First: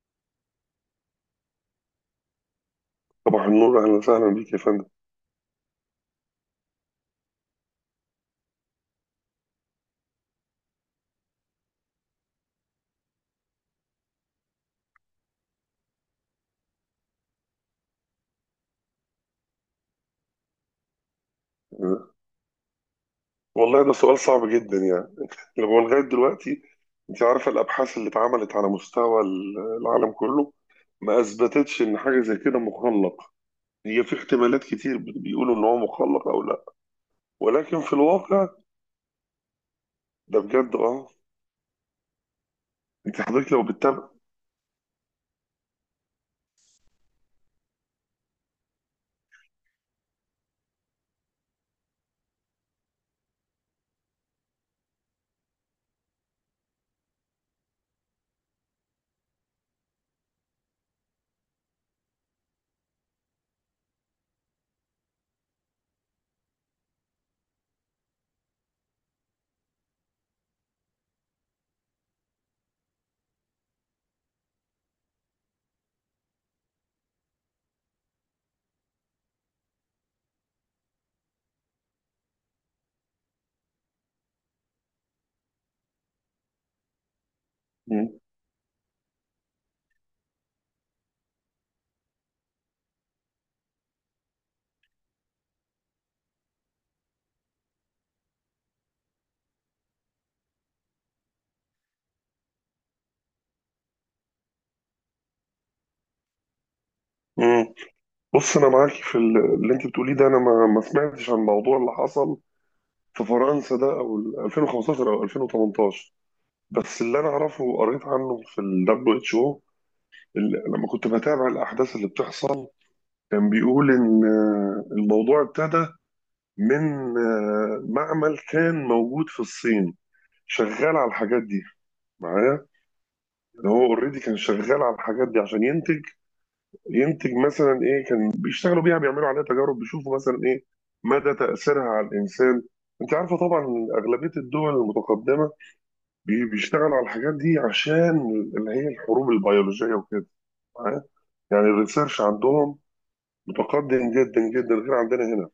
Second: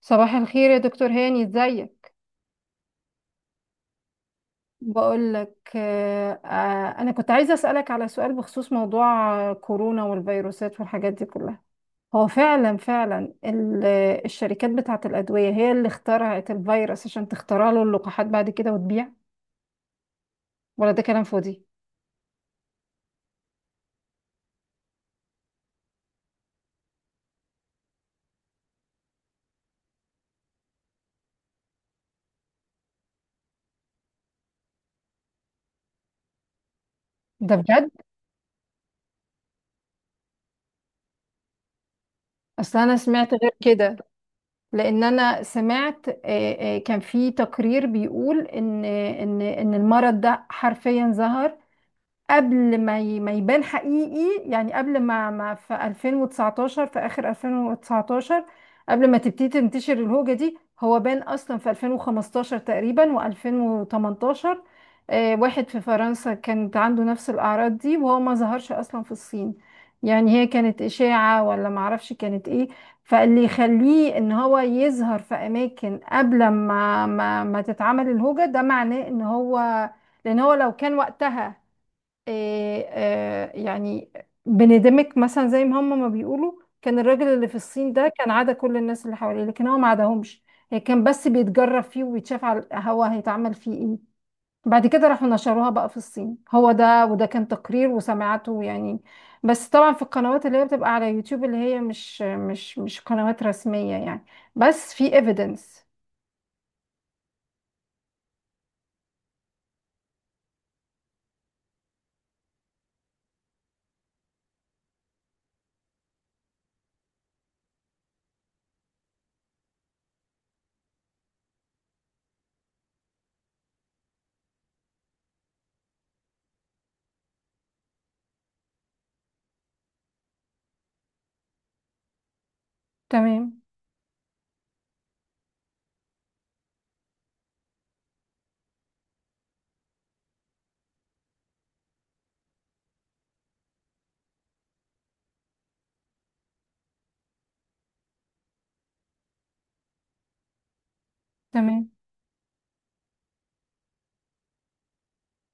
صباح الخير يا دكتور هاني، ازيك؟ صباح النور، اهلا وسهلا بيك يا فندم. بقول لك انا كنت عايزه اسالك على سؤال بخصوص موضوع كورونا والفيروسات والحاجات دي كلها. هو فعلا الشركات بتاعه الادويه هي اللي اخترعت الفيروس عشان تخترع له اللقاحات بعد كده وتبيع، ولا ده كلام فاضي؟ والله ده سؤال صعب جدا يعني. لو هو لغايه دلوقتي، انت عارفه الابحاث اللي اتعملت على مستوى العالم كله، ما اثبتتش ان حاجه زي كده مخلق. هي في احتمالات كتير بيقولوا ان هو مخلق او لا، ده ولكن بجد؟ في الواقع ده بجد اه. اصل انا انت سمعت غير حضرتك لو كده، بتتابع. لان انا سمعت كان في تقرير بيقول ان آه، ان ان المرض ده حرفيا ظهر قبل ما يبان حقيقي، يعني قبل ما في 2019، في آخر 2019 قبل ما تبتدي تنتشر الهوجة دي. هو بان أصلا في 2015 تقريبا و2018. آه، واحد في فرنسا كانت عنده نفس الأعراض دي، وهو ما ظهرش أصلا في الصين. يعني هي كانت إشاعة ولا معرفش كانت إيه. فاللي يخليه إن هو يظهر في أماكن قبل ما ما تتعمل الهوجة، ده معناه إن هو، لأن هو لو كان وقتها، آه، يعني بندمج مثلا زي ما هم ما بيقولوا، كان الراجل اللي في الصين مم. ده كان عدا كل الناس اللي حواليه لكن هو ما عداهمش. هي كان بس بيتجرب فيه وبيتشاف على هو هيتعمل فيه ايه. بعد كده راحوا نشروها بقى في الصين. هو ده، وده كان تقرير وسمعته يعني، بس طبعا في القنوات اللي هي بتبقى على يوتيوب، اللي هي مش قنوات رسمية يعني، بس في evidence. مم. بص انا معاكي في اللي انت بتقوليه ده، انا ما سمعتش عن الموضوع اللي حصل في فرنسا ده، او ال 2015 او 2018. بس اللي انا اعرفه وقريت عنه في ال WHO، لما كنت بتابع الأحداث اللي بتحصل، كان بيقول إن الموضوع ابتدى من معمل كان موجود في الصين شغال على الحاجات دي. معايا؟ تمام، إن هو اوريدي كان شغال على الحاجات دي عشان ينتج. ينتج مثلا ايه؟ كان بيشتغلوا بيها، بيعملوا عليها تجارب، بيشوفوا مثلا ايه مدى تأثيرها على الإنسان. انت عارفه طبعا أغلبية الدول المتقدمة بيشتغلوا على الحاجات دي عشان اللي هي الحروب البيولوجية وكده. معايا؟ يعني تمام. الريسيرش عندهم متقدم جدا جدا غير عندنا هنا.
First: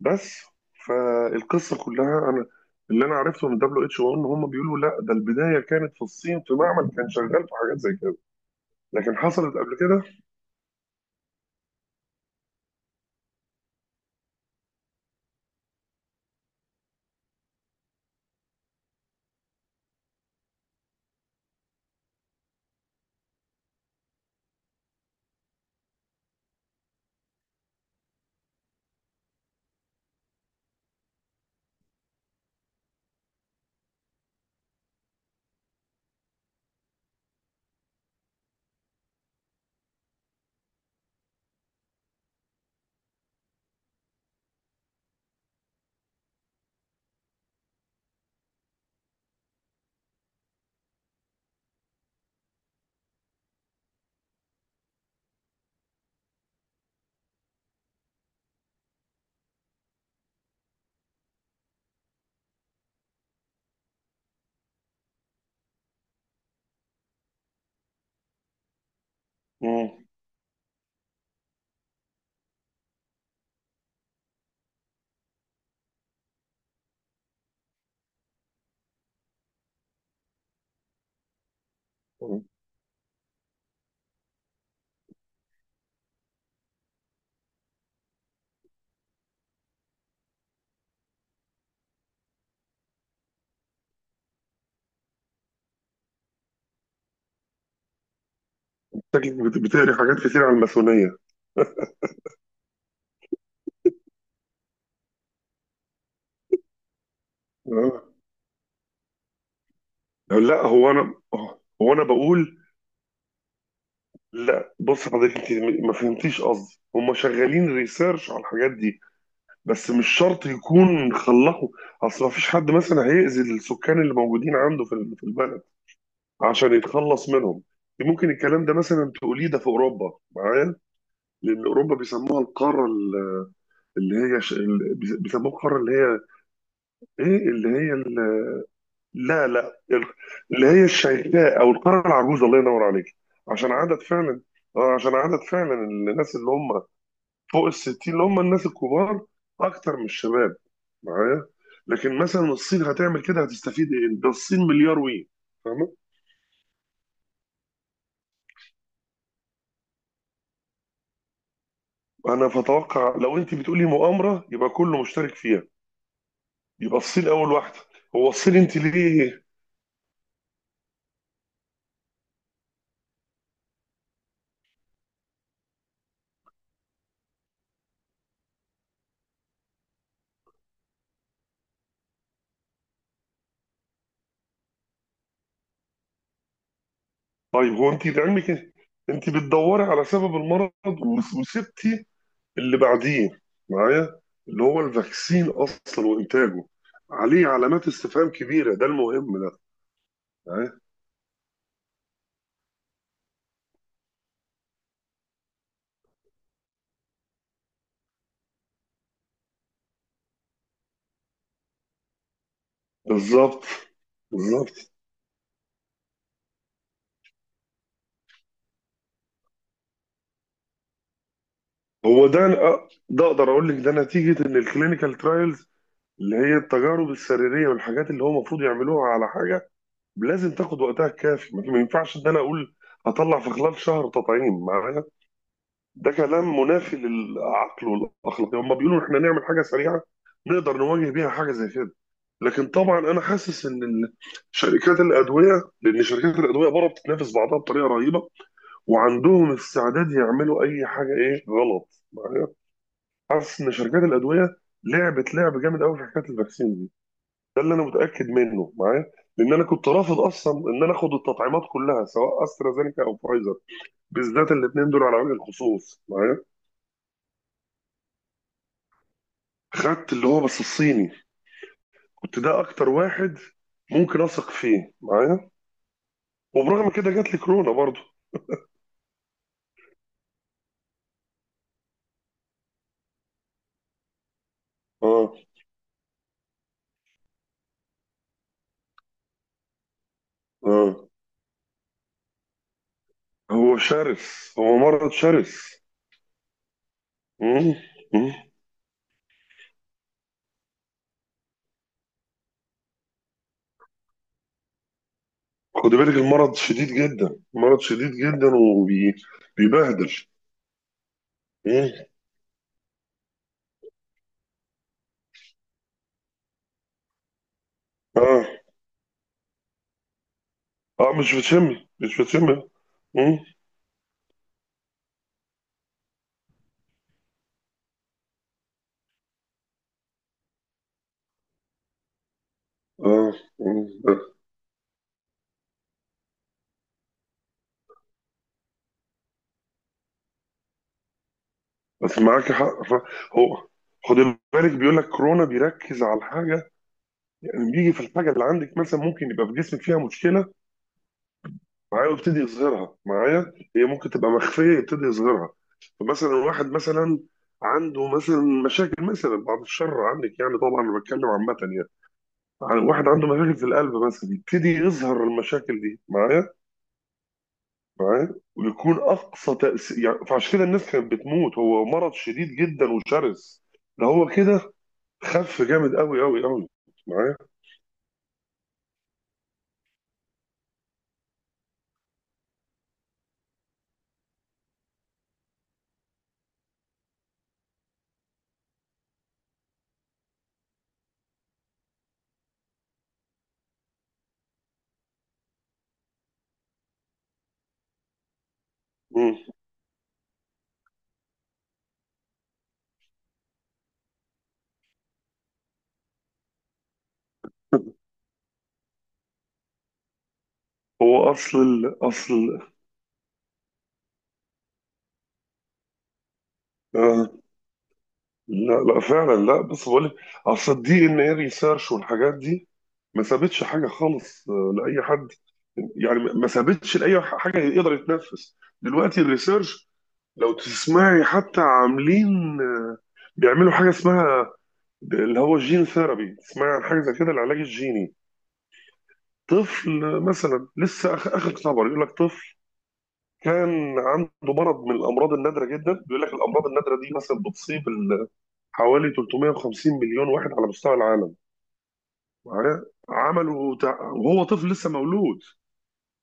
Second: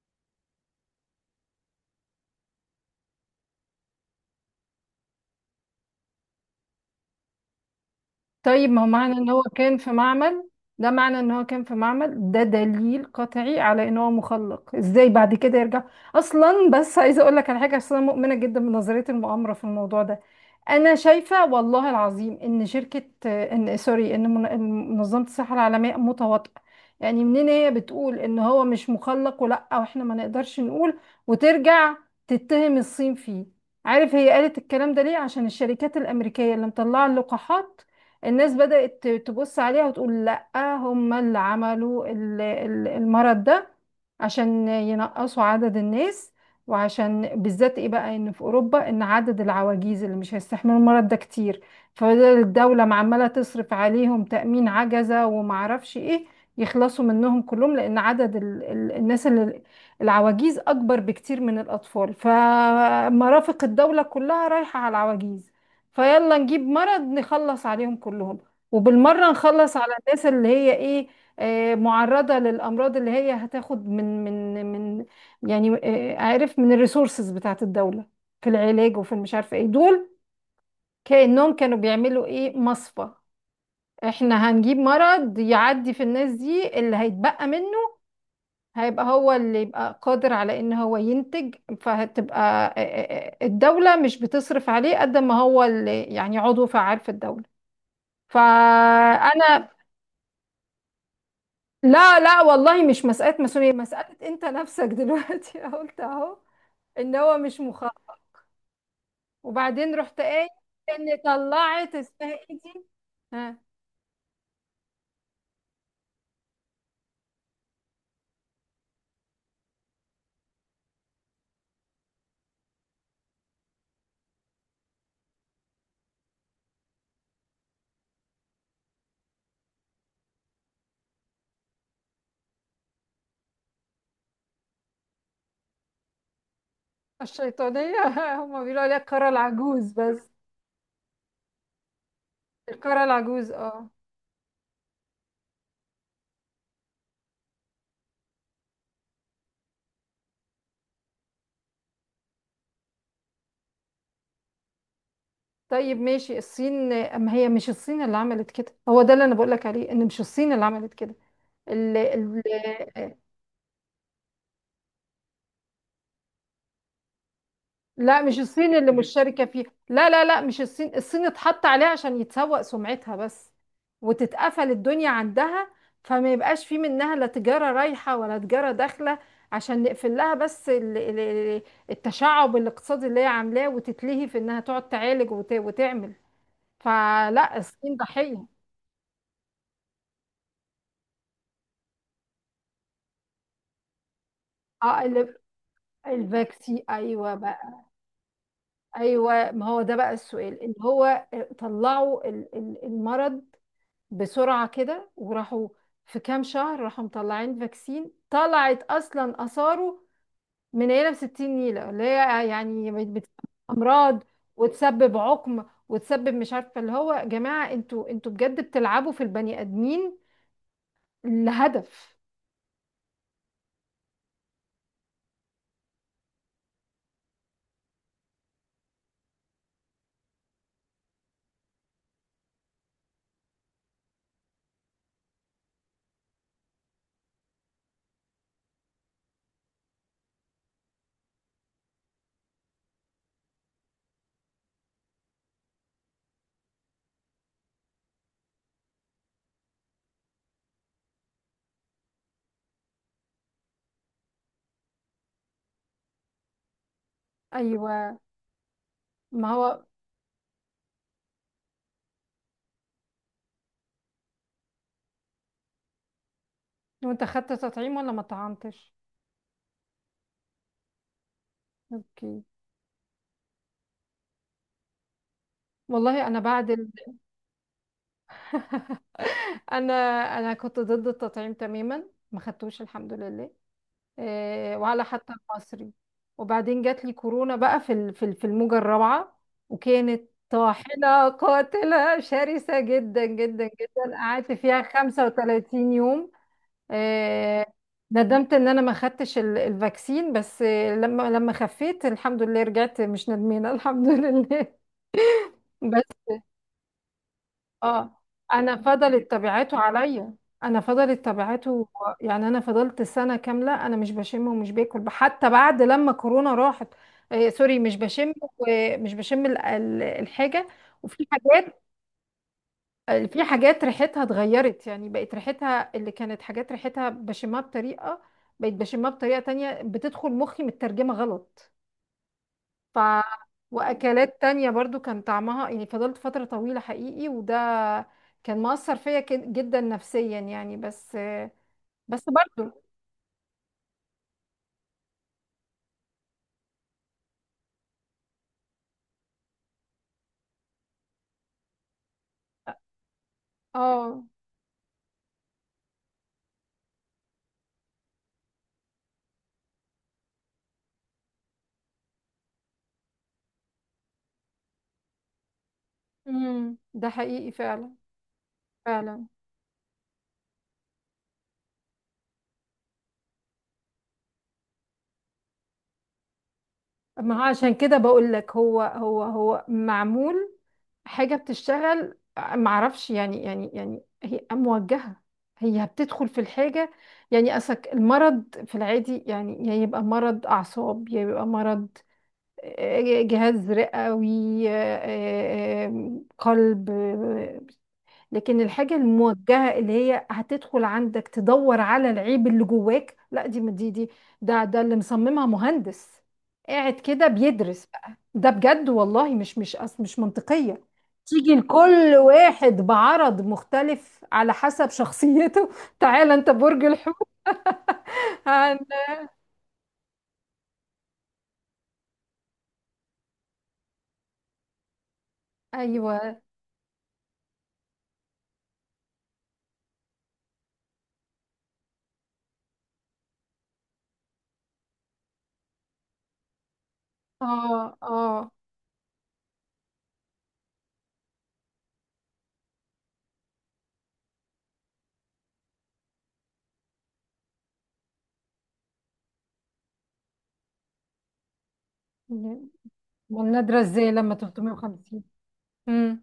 بس فالقصه كلها انا، اللي انا عرفته من دبليو اتش او ان هم بيقولوا لا، ده البدايه كانت في الصين، في معمل كان شغال في حاجات زي كده، طيب ما هو معنى لكن ان هو حصلت قبل كان في كده. معمل، ده معنى ان هو كان في معمل، ده دليل قطعي على ان هو مخلق. ازاي بعد كده يرجع؟ اصلا بس عايزه اقول لك على حاجه، عشان انا مؤمنه جدا بنظريه المؤامره في الموضوع ده. انا شايفه والله العظيم ان شركه، ان سوري ان من- إن منظمه الصحه العالميه متواطئه. يعني منين هي بتقول ان هو مش مخلق، ولا واحنا ما نقدرش نقول وترجع تتهم الصين فيه؟ عارف هي قالت الكلام ده ليه؟ عشان الشركات الامريكيه اللي مطلعه اللقاحات الناس بدأت تبص عليها وتقول لأ، هم اللي عملوا المرض ده عشان ينقصوا عدد الناس، وعشان بالذات ايه بقى، ان في اوروبا ان عدد العواجيز اللي مش هيستحملوا المرض ده كتير، فالدولة عمالة تصرف عليهم تأمين عجزة ومعرفش ايه، يخلصوا منهم كلهم. لان عدد ال ال الناس اللي، العواجيز، اكبر بكتير من الاطفال، فمرافق الدولة كلها رايحة على العواجيز. فيلا نجيب مرض نخلص عليهم كلهم، وبالمرة نخلص على مم. الناس اللي هي ايه، معرضة للأمراض، اللي هي هتاخد من يعني، عارف، من الريسورسز بتاعت الدولة في العلاج وفي المش عارفة ايه دول. كأنهم كانوا بيعملوا ايه، مصفى. احنا هنجيب مرض يعدي في الناس دي، اللي هيتبقى منه هيبقى هو اللي يبقى قادر على ان هو ينتج، فهتبقى الدولة مش بتصرف عليه قد ما هو اللي يعني عضو فعال في الدولة. شكلك فانا، بتقري حاجات كتير عن الماسونيه. لا لا والله، مش مسألة ماسونية، مسألة انت نفسك دلوقتي قلت اهو ان هو مش آه. مخاطر، وبعدين رحت ايه؟ لا هو انا، ان هو طلعت انا اسمها بقول، ايه دي؟ ها؟ لا بص حضرتك، انت ما فهمتيش قصدي. هم شغالين ريسيرش على الحاجات دي، بس مش شرط يكون خلصوا. اصل ما فيش حد مثلا هيأذي السكان اللي موجودين عنده في في البلد عشان يتخلص منهم. ممكن الكلام ده مثلا تقوليه ده في اوروبا. معايا؟ لان اوروبا بيسموها القاره ال- اللي هي ش... ال- بيس- بيسموها القاره اللي هي ايه، اللي هي... الشيطانية ال... هما بيقولوا عليها الكرة لا لا العجوز بس. اللي هي الشيخاء او القاره العجوزه، الله ينور الكرة عليك. العجوز، عشان اه. عدد فعلا، اه عشان عدد فعلا الناس اللي هم فوق ال 60، اللي هم الناس الكبار، اكتر من الشباب. معايا؟ لكن مثلا الصين هتعمل كده هتستفيد ايه؟ ده الصين مليار وي. طيب ماشي، الصين، اما هي مش الصين اللي عملت كده، هو ده اللي انا بقول لك عليه، ان مش الصين اللي عملت كده. ال ال انا بتوقع لو انت بتقولي مؤامره يبقى كله مشترك فيها، يبقى الصين اول واحده. لا، هو مش الصين الصين انت اللي مش مشتركة ليه؟ فيه. لا لا لا، مش الصين، الصين اتحط عليها عشان يتسوق سمعتها بس وتتقفل الدنيا عندها، فما يبقاش في منها لا تجارة رايحة ولا تجارة داخلة، عشان نقفل لها بس التشعب الاقتصادي اللي هي عاملاه، وتتلهي في انها تقعد تعالج وتعمل. فلا، طيب هو الصين انت ضحية. لعلمك إيه؟ انت بتدوري على سبب المرض وسبتي اللي بعديه. معايا؟ اللي هو اه الفاكسين اصلا، وانتاجه الفاكسي، ايوه عليه بقى. علامات استفهام كبيره، ده المهم ايوه، ده. ما هو ده بقى السؤال، ان معايا؟ هو طلعوا المرض بسرعة كده، وراحوا في كام شهر راحوا مطلعين فاكسين، طلعت أصلا آثاره من نيلة بستين نيلة، اللي هي يعني بالظبط. أمراض، بالظبط. وتسبب عقم، وتسبب مش عارفة اللي هو. يا جماعة، انتوا بجد بتلعبوا في البني آدمين لهدف. هو ده ده اقدر اقول لك ده نتيجه ان الكلينيكال ترايلز اللي هي التجارب السريريه والحاجات اللي هو المفروض يعملوها على حاجه، لازم تاخد وقتها الكافي. ما ينفعش ان انا اقول هطلع في خلال شهر تطعيم. معايا؟ ده كلام منافي للعقل والاخلاق. هم بيقولوا احنا نعمل حاجه سريعه نقدر نواجه بيها حاجه زي كده، لكن طبعا انا حاسس ان شركات الادويه، لان شركات الادويه بره بتتنافس بعضها بطريقه رهيبه، وعندهم استعداد يعملوا اي حاجه، ايه غلط. معايا؟ حاسس ان شركات الادويه لعبت لعب جامد قوي في حكايه الفاكسين دي. ده اللي انا أيوة. متاكد منه. معايا؟ ما لان انا هو. كنت رافض اصلا ان انا اخد التطعيمات كلها، سواء استرازينيكا او فايزر، بالذات الاثنين دول على وجه الخصوص. معايا؟ وانت خدت تطعيم ولا ما طعمتش؟ خدت اللي هو بس الصيني. كنت اوكي. ده اكتر واحد ممكن اثق فيه. معايا؟ والله انا بعد ال... وبرغم كده جات لي كورونا برضو. انا انا كنت ضد التطعيم تماما، ما خدتوش الحمد لله، وعلى اه. حتى المصري. وبعدين جات لي كورونا بقى في في الموجة الرابعة، وكانت اه. طاحنة قاتلة شرسة جدا جدا هو جدا، قعدت شرس، هو فيها مرض شرس. 35 يوم. آه، مم. مم. ندمت ان انا ما خدتش الفاكسين، بس لما خفيت الحمد لله رجعت مش ندمانة الحمد لله. خد بالك، المرض شديد جدا، مرض شديد اه. جدا انا فضلت تبعته وبيبهدل. عليا، انا فضلت تبعته. اه. يعني انا فضلت سنه كامله انا مش بشم ومش باكل حتى بعد لما كورونا راحت. آه، سوري، مش بشم، ومش بشم الحاجه. اه وفي مش حاجات، بتشمي، مش بتشمي. في حاجات ريحتها اتغيرت، يعني بقت ريحتها اللي كانت حاجات ريحتها بشمها بطريقه، بقت بشمها بطريقه تانية، بتدخل مخي مترجمه غلط. ف اه. آه. واكلات تانية برضو كان طعمها يعني، فضلت فترة طويلة حقيقي، وده كان مؤثر فيا جدا نفسيا يعني. بس، بس بس معاك برضو. حق هو خد بالك، بيقول لك كورونا بيركز على الحاجه. يعني بيجي في الحاجه اللي عندك، مثلا ممكن يبقى في جسمك فيها مشكله، معايا، ويبتدي يظهرها. معايا؟ هي ممكن اه. تبقى مخفيه يبتدي يظهرها. فمثلا واحد مثلا عنده مثلا مشاكل، مثلا بعد الشر عنك، يعني طبعا انا بتكلم عامه يعني، واحد عنده مشاكل في القلب مثلا، يبتدي يظهر المشاكل دي. معايا؟ امم، ده حقيقي فعلا. معايا؟ ويكون فعلا. اقصى تاثير يعني، فعشان كده الناس كانت بتموت. هو مرض شديد جدا وشرس، ده هو كده، خف جامد قوي قوي قوي. ما معايا؟ هو عشان كده بقول لك، هو معمول، حاجة بتشتغل، معرفش يعني، يعني هي موجهة، هي بتدخل في الحاجة. يعني أسك المرض في العادي يعني، يا يبقى مرض أعصاب، يا يبقى مرض جهاز رئوي، قلب، لكن الحاجة مم. الموجهة اللي هي هتدخل عندك تدور على العيب اللي جواك، لا. دي دي دي ده، ده اللي مصممها مهندس قاعد كده بيدرس بقى. ده بجد والله مش، مش منطقية. هو تيجي اصل ال... لكل اصل ال... واحد بعرض مختلف على حسب شخصيته تعالى انت برج الحوت. آه. لا هن- لا فعلا، لا بص بقول لك، اصل الدي ان ايه ريسيرش والحاجات دي ما سابتش حاجه خالص لاي حد. يعني ايوه. ما سابتش لاي حاجه يقدر يتنفس. دلوقتي الريسيرش لو تسمعي حتى، عاملين، آه، بيعملوا حاجه اسمها اللي هو الجين ثيرابي. تسمعي عن حاجه زي كده، العلاج اه. الجيني. اه. طفل مثلا لسه اخر خبر يقول لك طفل كان عنده مرض من الامراض النادره جدا. بيقول لك الامراض النادره دي مثلا بتصيب حوالي 350 مليون واحد على مستوى العالم. معايا؟ عملوا والنادرة ازاي لما وهو طفل 350؟ لسه مولود. امم.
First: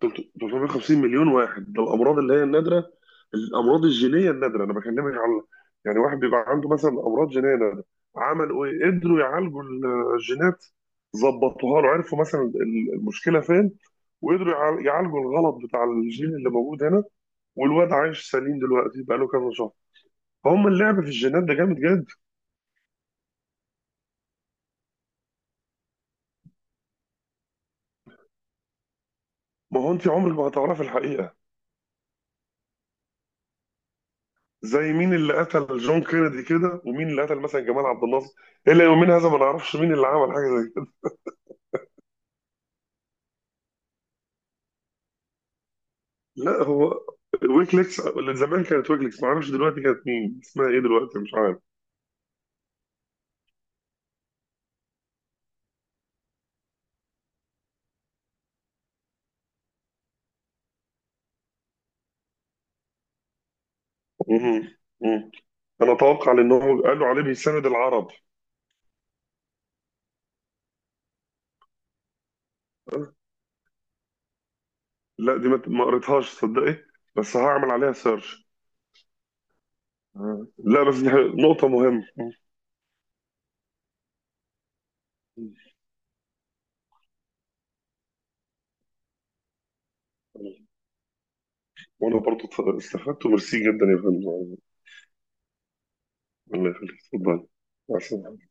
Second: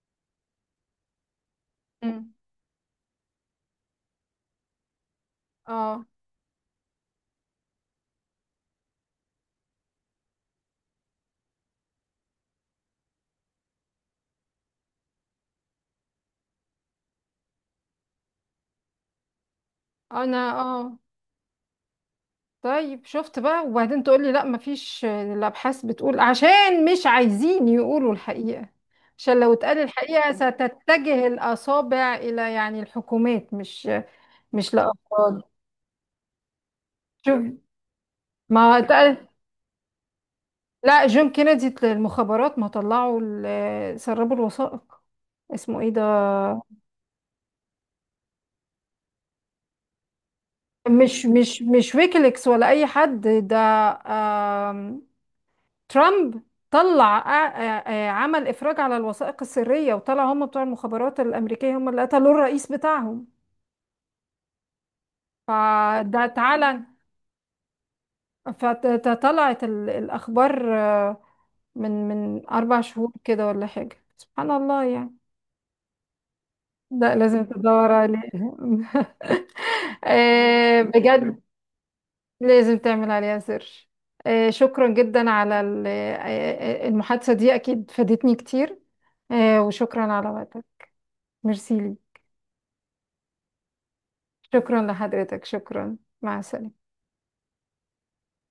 350 مليون واحد ده الامراض امم. اللي هي النادره، الامراض الجينيه النادره انا بكلمك على، يعني اه. واحد بيبقى عنده مثلا امراض جينيه نادره. عملوا ايه؟ قدروا يعالجوا الجينات، ظبطوها له، عرفوا مثلا المشكله فين، وقدروا يعالجوا الغلط بتاع الجين اللي موجود هنا، والواد عايش سليم دلوقتي، بقى له كذا شهر. اه، انا فهم اللعب اه. في الجينات ده جامد جدا. طيب شفت بقى، وبعدين تقول لي لا مفيش، الابحاث بتقول، عشان مش عايزين يقولوا الحقيقه، عشان لو اتقال ما هو انت الحقيقه عمرك ما هتعرفي ستتجه الحقيقه. الاصابع الى يعني الحكومات، مش مش زي مين اللي لافراد. قتل جون كينيدي كده، ومين اللي قتل شوف. مثلا جمال عبد الناصر. ما الى يومين اتقال. هذا ما نعرفش مين اللي عمل حاجه زي. لا، جون كينيدي المخابرات ما طلعوا سربوا الوثائق، اسمه ايه ده. لا هو ويكليكس، اللي زمان كانت ويكليكس ما اعرفش دلوقتي كانت مين، اسمها ايه دلوقتي مش مش عارف. مش مش ويكيليكس ولا اي حد، ده ترامب، طلع آ- آ- عمل إفراج على الوثائق السرية، وطلع هم بتوع المخابرات الأمريكية هم اللي قتلوا الرئيس بتاعهم. مهم. مهم. انا فده، اتوقع لان هو تعالى، قالوا عليه بيساند العرب. فطلعت الأخبار من أربع شهور كده ولا حاجة، سبحان الله يعني. لا دي ما قريتهاش تصدقي، لا بس لازم هعمل تدور عليها عليه سيرش. لا بس دي بجد. نقطة مهمة. لازم تعمل عليها سيرش. شكرا جدا مم. على المحادثة دي، أكيد فادتني كتير. وشكرا على وقتك. ميرسي وانا ليك. برضو استفدت، وميرسي جدا يا فندم. شكرا لحضرتك، شكرا، مع الله السلامة. يخليك، اتفضل. مع السلامة.